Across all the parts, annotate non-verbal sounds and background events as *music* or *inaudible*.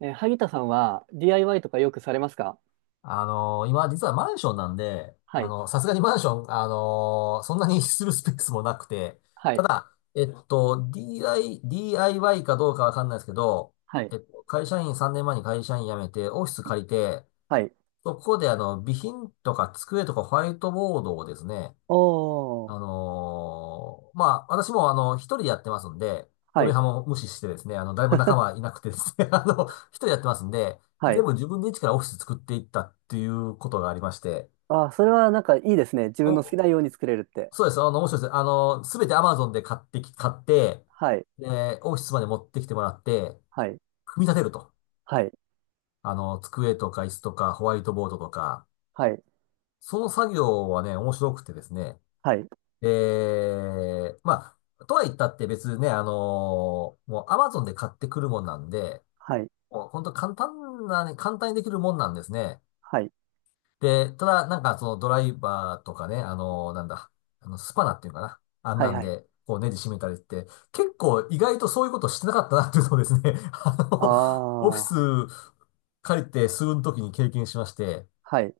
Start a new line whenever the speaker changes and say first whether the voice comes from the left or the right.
right: 萩田さんは DIY とかよくされますか？
left: 今実はマンションなんで、
right: は
left: あ
right: い。
left: の、さすがにマンション、そんなにするスペースもなくて、
right: は
left: た
right: い。
left: だ、DIY かどうかわかんないですけど、
right: はい。
left: えっと、会社員、3年前に会社員辞めて、オフィス借りて、
right: はい。
left: そこであの、備品とか机とかホワイトボードをですね、
right: おー。
left: まあ、私もあの、一人でやってますんで、
right: は
left: 嫁
right: い。
left: はんも無視してですね、あの、誰も仲
right: *laughs*
left: 間いなくてですね、*laughs* あの、一人でやってますんで、
right: は
left: 全
right: い。
left: 部自分で一からオフィス作っていったっていうことがありまして、
right: あー、それはなんかいいですね。自分の好き
left: お、
right: なように作れるって。
left: そうです、あの、面白いです。あの、すべて Amazon で買って、
right: はい。
left: で、オフィスまで持ってきてもらって、
right: はい。
left: 組み立てると。
right: はい。
left: あの、机とか椅子とかホワイトボードとか、
right: はい。
left: その作業はね、面白くてですね、
right: はい。
left: えまあ、とは言ったって別にね、もう Amazon で買ってくるもんなんで、
right: はい。
left: もう本当簡単なね、簡単にできるもんなんですね。
right: はい。
left: で、ただなんかそのドライバーとかね、あのーなんだ、あのスパナっていうのかな。あん
right: は
left: な
right: い。
left: ん
right: はい。
left: で、こうネジ締めたりって、結構意外とそういうことしてなかったなっていうのをですね、*laughs* あの、
right: あ
left: オフ
right: あ。
left: ィス借りて数分の時に経験しまして、
right: はい。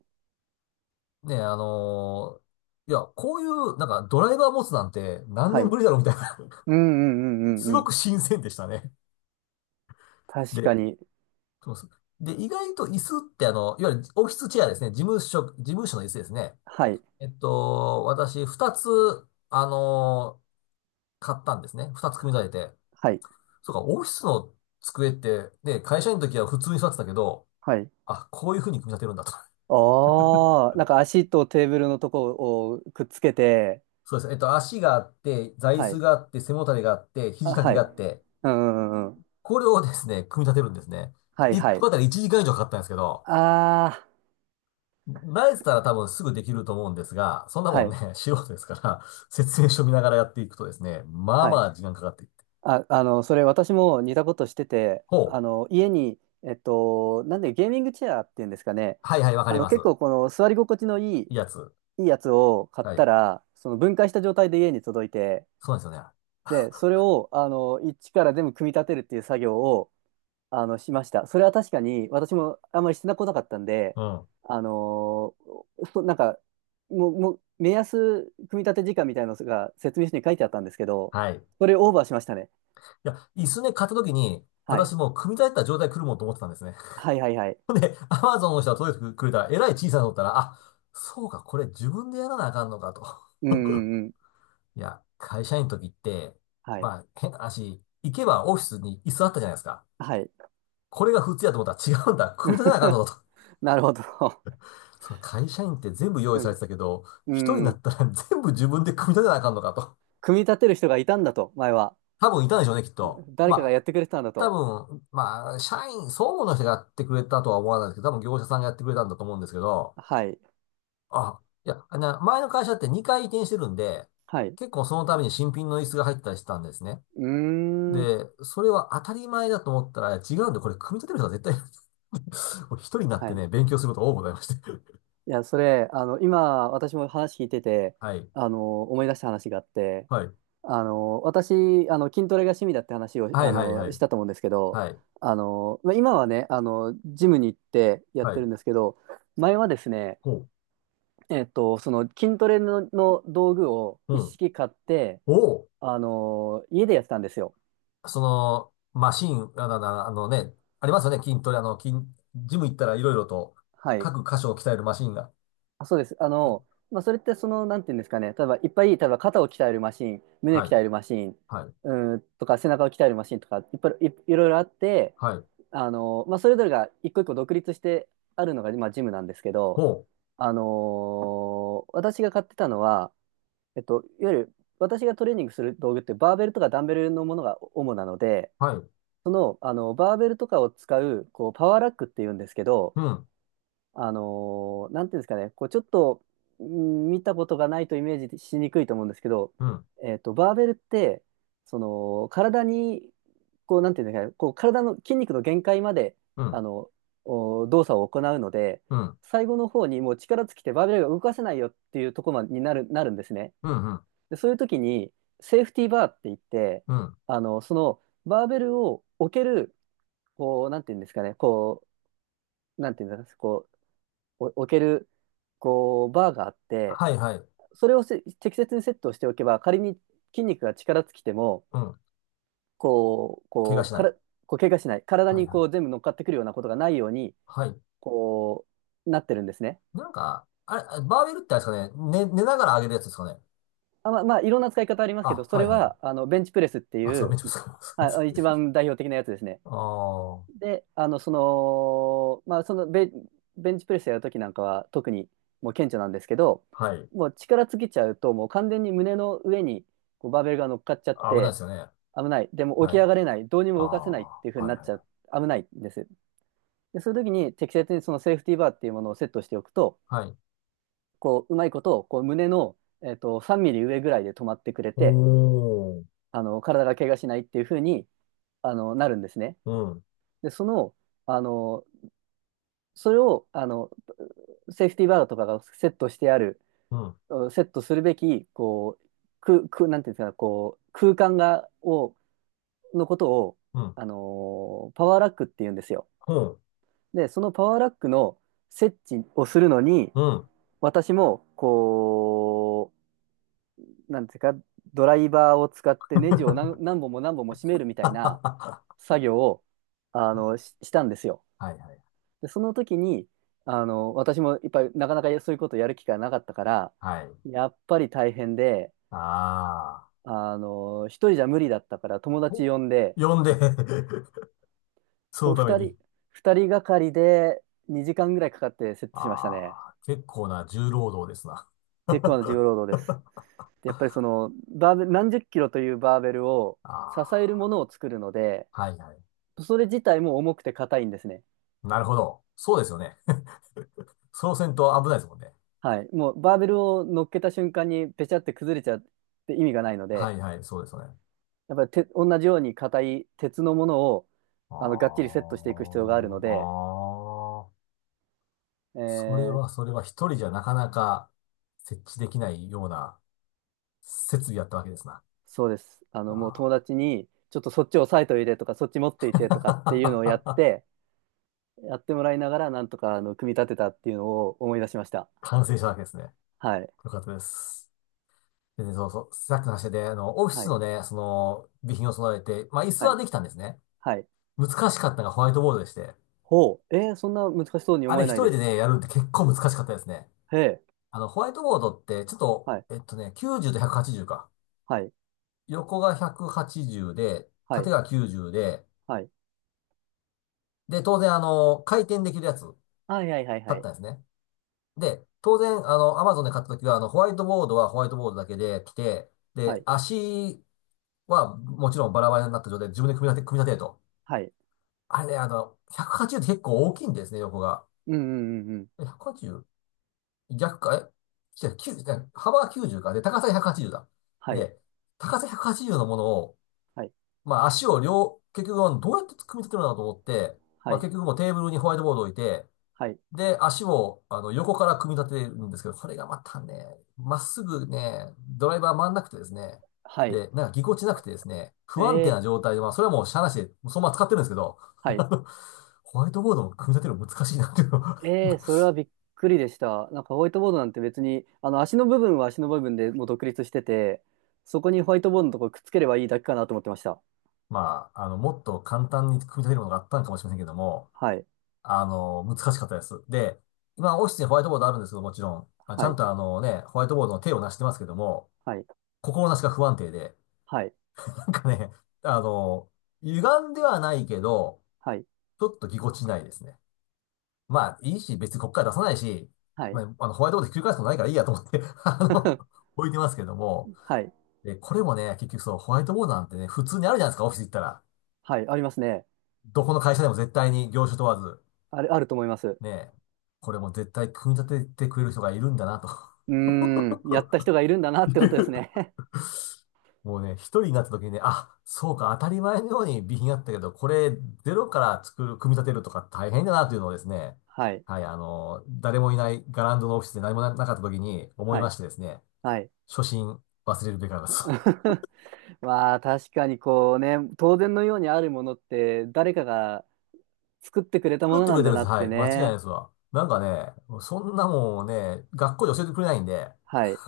left: ね、いや、こういう、なんか、ドライバー持つなんて何
right: は
left: 年
right: い。
left: ぶりだろうみたいな、
right: うんうんうん
left: す
right: うんう
left: ご
right: ん。
left: く新鮮でしたね。
right: 確か
left: で、
right: に。
left: そうそう。で、意外と椅子ってあの、いわゆるオフィスチェアですね。事務所の椅子ですね。
right: はい。
left: えっと、私、二つ、あのー買ったんですね。二つ組み立てて。
right: はい。
left: そうか、オフィスの机って、ね、会社員の時は普通に座ってたけど、
right: はい。
left: あ、こういう風に組み立てるんだと。
right: ああ。なんか足とテーブルのとこをくっつけて。
left: そうです。えっと、足があって、座椅
right: は
left: 子
right: い。
left: があって、背もたれがあって、
right: あ、
left: 肘掛け
right: はい。
left: があって、
right: うんうんうんうん。
left: これをですね、組み立てるんですね。
right: はい
left: 一
right: は
left: 個
right: い。
left: あたり1時間以上かかったんですけど、
right: ああ、
left: 慣れてたら多分すぐできると思うんですが、そんな
right: は
left: もんね、
right: い、
left: *laughs* 素人ですから、説明書見ながらやっていくとですね、まあ
right: は
left: ま
right: い。
left: あ時間かかっていって。
right: あ、それ私も似たことしてて、
left: ほう。
right: 家に、なんでゲーミングチェアっていうんですかね、
left: はいはい、わかります。
right: 結構この座り心地のいい、
left: いいやつ。
right: いいやつを買っ
left: は
right: た
left: い。
right: ら、その分解した状態で家に届いて、
left: そうなんですよね。
right: で、それを、一から全部組み立てるっていう作業を、しました。それは確かに、私もあんまりしてなこなかったんで、
left: うん。
right: あのーそなんか、もう、目安組み立て時間みたいなのが説明書に書いてあったんですけど、
left: はい。い
right: それオーバーしましたね。
left: や、椅子ね、買った時に、
right: は
left: 私
right: い。
left: もう組み立てた状態来るもんと思ってたんですね。
right: はいはいはい。
left: *laughs* で、アマゾンの人が届いてくれたら、えらい小さいのだったら、あ、そうか、これ自分でやらなあかんのかと。
right: うんうんうん。
left: いや、会社員の時って、
right: はい。
left: まあ、変な話、行けばオフィスに椅子あったじゃないですか。
right: はい。
left: これが普通やと思ったら違うんだ。組み立てなあかんのだと。
right: *laughs* なるほど。
left: そう、会社員って全部用
right: う
left: 意され
right: ん。
left: てたけど、
right: う
left: 一人にな
right: ん。
left: ったら *laughs* 全部自分で組み立てなあかんのかと。
right: 組み立てる人がいたんだと、前は。
left: 多分いたんでしょうね、きっと。
right: 誰かが
left: まあ、
right: やってくれてたんだ
left: 多
right: と。
left: 分、まあ、総務の人がやってくれたとは思わないですけど、多分業者さんがやってくれたんだと思うんですけど、
right: はい。
left: あ、いや、あの前の会社って2回移転してるんで、
right: はい。う
left: 結構そのために新品の椅子が入ったりしてたんですね。
right: ーん。
left: で、それは当たり前だと思ったら違うんで、これ組み立てる人は絶対いない、*laughs* これ一人になっ
right: は
left: て
right: い。
left: ね、勉強することが多くございまして。*laughs*
right: いや、それ、今、私も話聞いてて、
left: はい。
right: 思い出した話があって、
left: はい。
right: 私、筋トレが趣味だって話を、
left: はいはいは
right: し
left: い。
right: たと思うんですけど、
left: はい。
right: まあ、今はね、ジムに行ってやっ
left: は
right: てる
left: い。
right: んですけど、前はですね、
left: ほう。
right: その筋トレの道具を
left: う
right: 一
left: ん。
right: 式買って、
left: おう。
right: 家でやってたんですよ。
left: その、マシン、あの、あのね、ありますよね、筋トレ、あの、筋、ジム行ったらいろいろと、
right: はい。
left: 各箇所を鍛えるマシンが。
right: あ、そうです。
left: え、
right: まあ、それってなんていうんですかね、例えばいっぱい、例えば肩を鍛えるマシン、胸を
left: は
right: 鍛
left: い。
right: えるマシン、
left: はい。
right: とか背中を鍛えるマシンとか、いっぱいい、いろいろあって、
left: はい。
right: まあ、それぞれが一個一個独立してあるのが、まあ、ジムなんですけど、
left: ほ
right: あのー私が買ってたのは、いわゆる私がトレーニングする道具ってバーベルとかダンベルのものが主なので、
left: う。はい。
right: あのバーベルとかを使う、こうパワーラックっていうんですけど、
left: うん。
right: なんていうんですかね、こうちょっとうん見たことがないとイメージしにくいと思うんですけど、
left: うん。
right: バーベルって、体に、こう、なんていうんですかね、こう、体の筋肉の限界まで、
left: う
right: あ
left: ん。
right: の、お動作を行うので、
left: うん。
right: 最後の方にもう力尽きてバーベルが動かせないよっていうところまでになるんですね。
left: うん。うん。
right: で、そういう時に、セーフティーバーって言って、
left: うん、
right: バーベルを置ける、こう、なんていうんですかね、こう、なんていうんですかね、こう、お置ける、こう、バーがあって、
left: はいはい。
right: それを適切にセットをしておけば、仮に筋肉が力尽きても、
left: うん。怪我
right: こう、
left: しな
right: から、
left: い。
right: こう、怪我しない、体
left: はい
right: に
left: は
right: こう、
left: い。
right: 全部乗っかってくるようなことがないように、
left: はい。
right: こう、なってるんですね。
left: なんか、あれ、バーベルってあれですかね、寝ながら上げるやつですかね。
right: あ、まあ、いろんな使い方ありますけど、
left: あ、
right: そ
left: は
right: れ
left: い。はい。
right: は、ベンチプレスって
left: あ、
right: い
left: そう、
right: う、
left: めっちゃ疲れます。*laughs* す
right: はい、
left: いま
right: 一
left: せ
right: 番
left: ん。
right: 代表的なやつですね。
left: ああ。
right: で、まあ、ベンチプレスやるときなんかは特にもう顕著なんですけど、
left: はい。
right: もう力尽きちゃうと、もう完全に胸の上にこうバーベルが乗っかっちゃっ
left: 危ないで
right: て、
left: すよね。
right: 危ない。でも起
left: は
right: き上
left: い。
right: がれない。どうにも
left: あ
right: 動かせないっていう風
left: あ。
right: に
left: は
right: な
left: い。
right: っ
left: は
right: ちゃう。
left: い。
right: 危ないんです。で、そういう時に適切にそのセーフティーバーっていうものをセットしておくと、
left: はい。
right: こう、うまいことをこう胸の、3ミリ上ぐらいで止まってくれ
left: お
right: て、
left: ー、
right: 体が怪我しないっていう風に、なるんですね。
left: うん、
right: で、あの、それを、セーフティーバーとかがセットしてある、
left: うん、
right: うんセットするべき、こう、なんていうんですか、こう、空間が、を、のことを、
left: うん、
right: パワーラックって言うんですよ。
left: うん、
right: で、そのパワーラックの設置をするのに、
left: うん。
right: 私も、こう、なんていうか、ドライバーを使ってネジを何本も何本も締めるみたいな
left: *laughs* は
right: 作業を、ししたんですよ。
left: いはい、
right: で、その時に、私もいっぱいなかなかそういうことやる機会なかったから、
left: はい。
right: やっぱり大変で、
left: ああ、
right: 一人じゃ無理だったから友達
left: お、
right: 呼んで、
left: 呼んで *laughs* その
right: と、
left: ため
right: 二
left: に。
right: 人、二人がかりで2時間ぐらいかかってセットしましたね。
left: ああ、結構な重労働ですな。
right: チェックマンの重
left: *laughs*
right: 労働です。でやっぱりバーベル、何十キロというバーベルを
left: あ
right: 支えるも
left: あ、
right: のを作るので、
left: はいはい。
right: それ自体も重くて硬いんですね。
left: なるほど。そうですよね。*laughs* そうせんと危ないですもんね。
right: はい。もうバーベルを乗っけた瞬間にペチャって崩れちゃって意味がないの
left: は
right: で、
left: いはい、そうですよね。
right: やっぱりて同じように硬い鉄のものを
left: あ
right: がっちりセ
left: あ、
right: ットしていく必要があるので、
left: ああ、
right: え
left: それは
right: ー
left: それは一人じゃなかなか設置できないような設備やったわけですな。
right: そうです。もう友
left: あ
right: 達にちょっとそっち押さえといてとかそっち持っていてとかっていうのを
left: ー *laughs*
right: やってもらいながらなんとか組み立てたっていうのを思い出しました。
left: 完成したわけですね。
right: はい。
left: よかったです。でね、そうそう。さっきの話で、あの、オフィ
right: は
left: ス
right: い。
left: のね、その、備品を備えて、まあ、椅子
right: は
left: は
right: い。
left: できたんですね。
right: はい。
left: 難しかったのがホワイトボードでして、
right: ほう。そんな難しそうに
left: あ
right: 思
left: れ
right: え
left: 一
right: ないで
left: 人で
right: す。
left: ね、やるって結構難しかったですね。
right: へえ。
left: あの、ホワイトボードって、ちょっと、
right: はい。
left: えっとね、90と180か。
right: はい。
left: 横が180で、
right: は
left: 縦
right: い。
left: が90で、
right: はい。
left: で、当然、あの、回転できるやつ、
right: はい。はい。はい。は
left: 買っ
right: い。
left: たんですね。で、当然、あの、アマゾンで買った時は、あの、ホワイトボードはホワイトボードだけで来て、
right: は
left: で、
right: い。
left: 足は、もちろんバラバラになった状態で自分で組み立てると。
right: はい。
left: あれね、あの、180って結構大きいんですね、横が。
right: うんうんうんうん。
left: え、 180? 逆か、え違う、90、違う、幅が90か。で、高さが180だ。
right: はい。
left: で、高さ180のものを、
right: はい。
left: まあ足を両、結局どうやって組み立てるのかなと思って、
right: は
left: まあ
right: い。
left: 結局もうテーブルにホワイトボードを置いて、
right: はい。
left: で、足を、あの、横から組み立てるんですけど、これがまたね、まっすぐね、ドライバー回んなくてですね、
right: はい。
left: で、なんかぎこちなくてですね、
right: え
left: 不安定な状
right: ー。
left: 態で、まあ、それはもうしゃあなしで、そのまま使ってるんですけど、
right: は
left: *laughs* あ
right: い。
left: の、ホワイトボードも組み立てるの難しいなっていうの。
right: ええ、そ
left: *laughs*
right: れはびっくりでした。なんかホワイトボードなんて別に、あの足の部分は足の部分でもう独立してて、そこにホワイトボードのところくっつければいいだけかなと思ってました。
left: まあ、あの、もっと簡単に組み立てるものがあったのかもしれませんけども、
right: はい、
left: あの、難しかったです。で、今、オフィスにホワイトボードあるんですけど、もちろん、あ、ち
right: は
left: ゃん
right: い、
left: とあのね、ホワイトボードの手をなしてますけども、
right: はい、
left: 心なしか不安定で、
right: はい、
left: なんかね、あの、歪んではないけど、
right: はい、
left: ちょっとぎこちないですね。まあ、いいし、別にこっから出さないし、
right: は
left: ま
right: い、
left: あ、あの、ホワイトボードひっくり返すことないからいいやと思って *laughs* あの、
right: *laughs*
left: 置いてますけども、
right: はい、
left: で、これもね、結局そう、ホワイトボードなんてね、普通にあるじゃないですか、オフィス行ったら。
right: はい、ありますね。
left: どこの会社でも絶対に業種問わず、
right: あると思います。う
left: ね、これも絶対組み立ててくれる人がいるんだなと。
right: ーん、やった人がいるんだなってことです
left: *laughs*
right: ね。
left: もうね、一人になった時にね、あ、そうか、当たり前のように備品あったけど、これ、ゼロから作る、組み立てるとか大変だなというのをですね、
right: *laughs* はい、
left: はい、あの、誰もいないガランドのオフィスで何もななかった時に思い
right: は
left: ま
right: い、
left: してですね、
right: はい。
left: 初心忘れるべからです。*laughs*
right: *laughs* まあ確かにこうね、当然のようにあるものって誰かが作ってくれたも
left: 作っ
right: の
left: て
right: な
left: くれ
right: ん
left: て
right: だ
left: るんで
right: な
left: す。
right: っ
left: は
right: て
left: い、間違いないで
right: ね。
left: すわ。なんかね、そんなもんね、学校で教えてくれないんで、*laughs*
right: はい、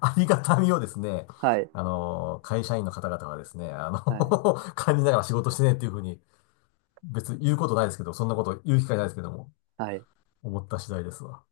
left: ありがたみをですね、
right: はい、
left: あの、会社員の方々はですね、あの
right: はい。
left: *laughs* 感じながら仕事してねっていうふうに、別に言うことないですけど、そんなこと言う機会ないですけども。
right: はい。
left: 思った次第ですわ。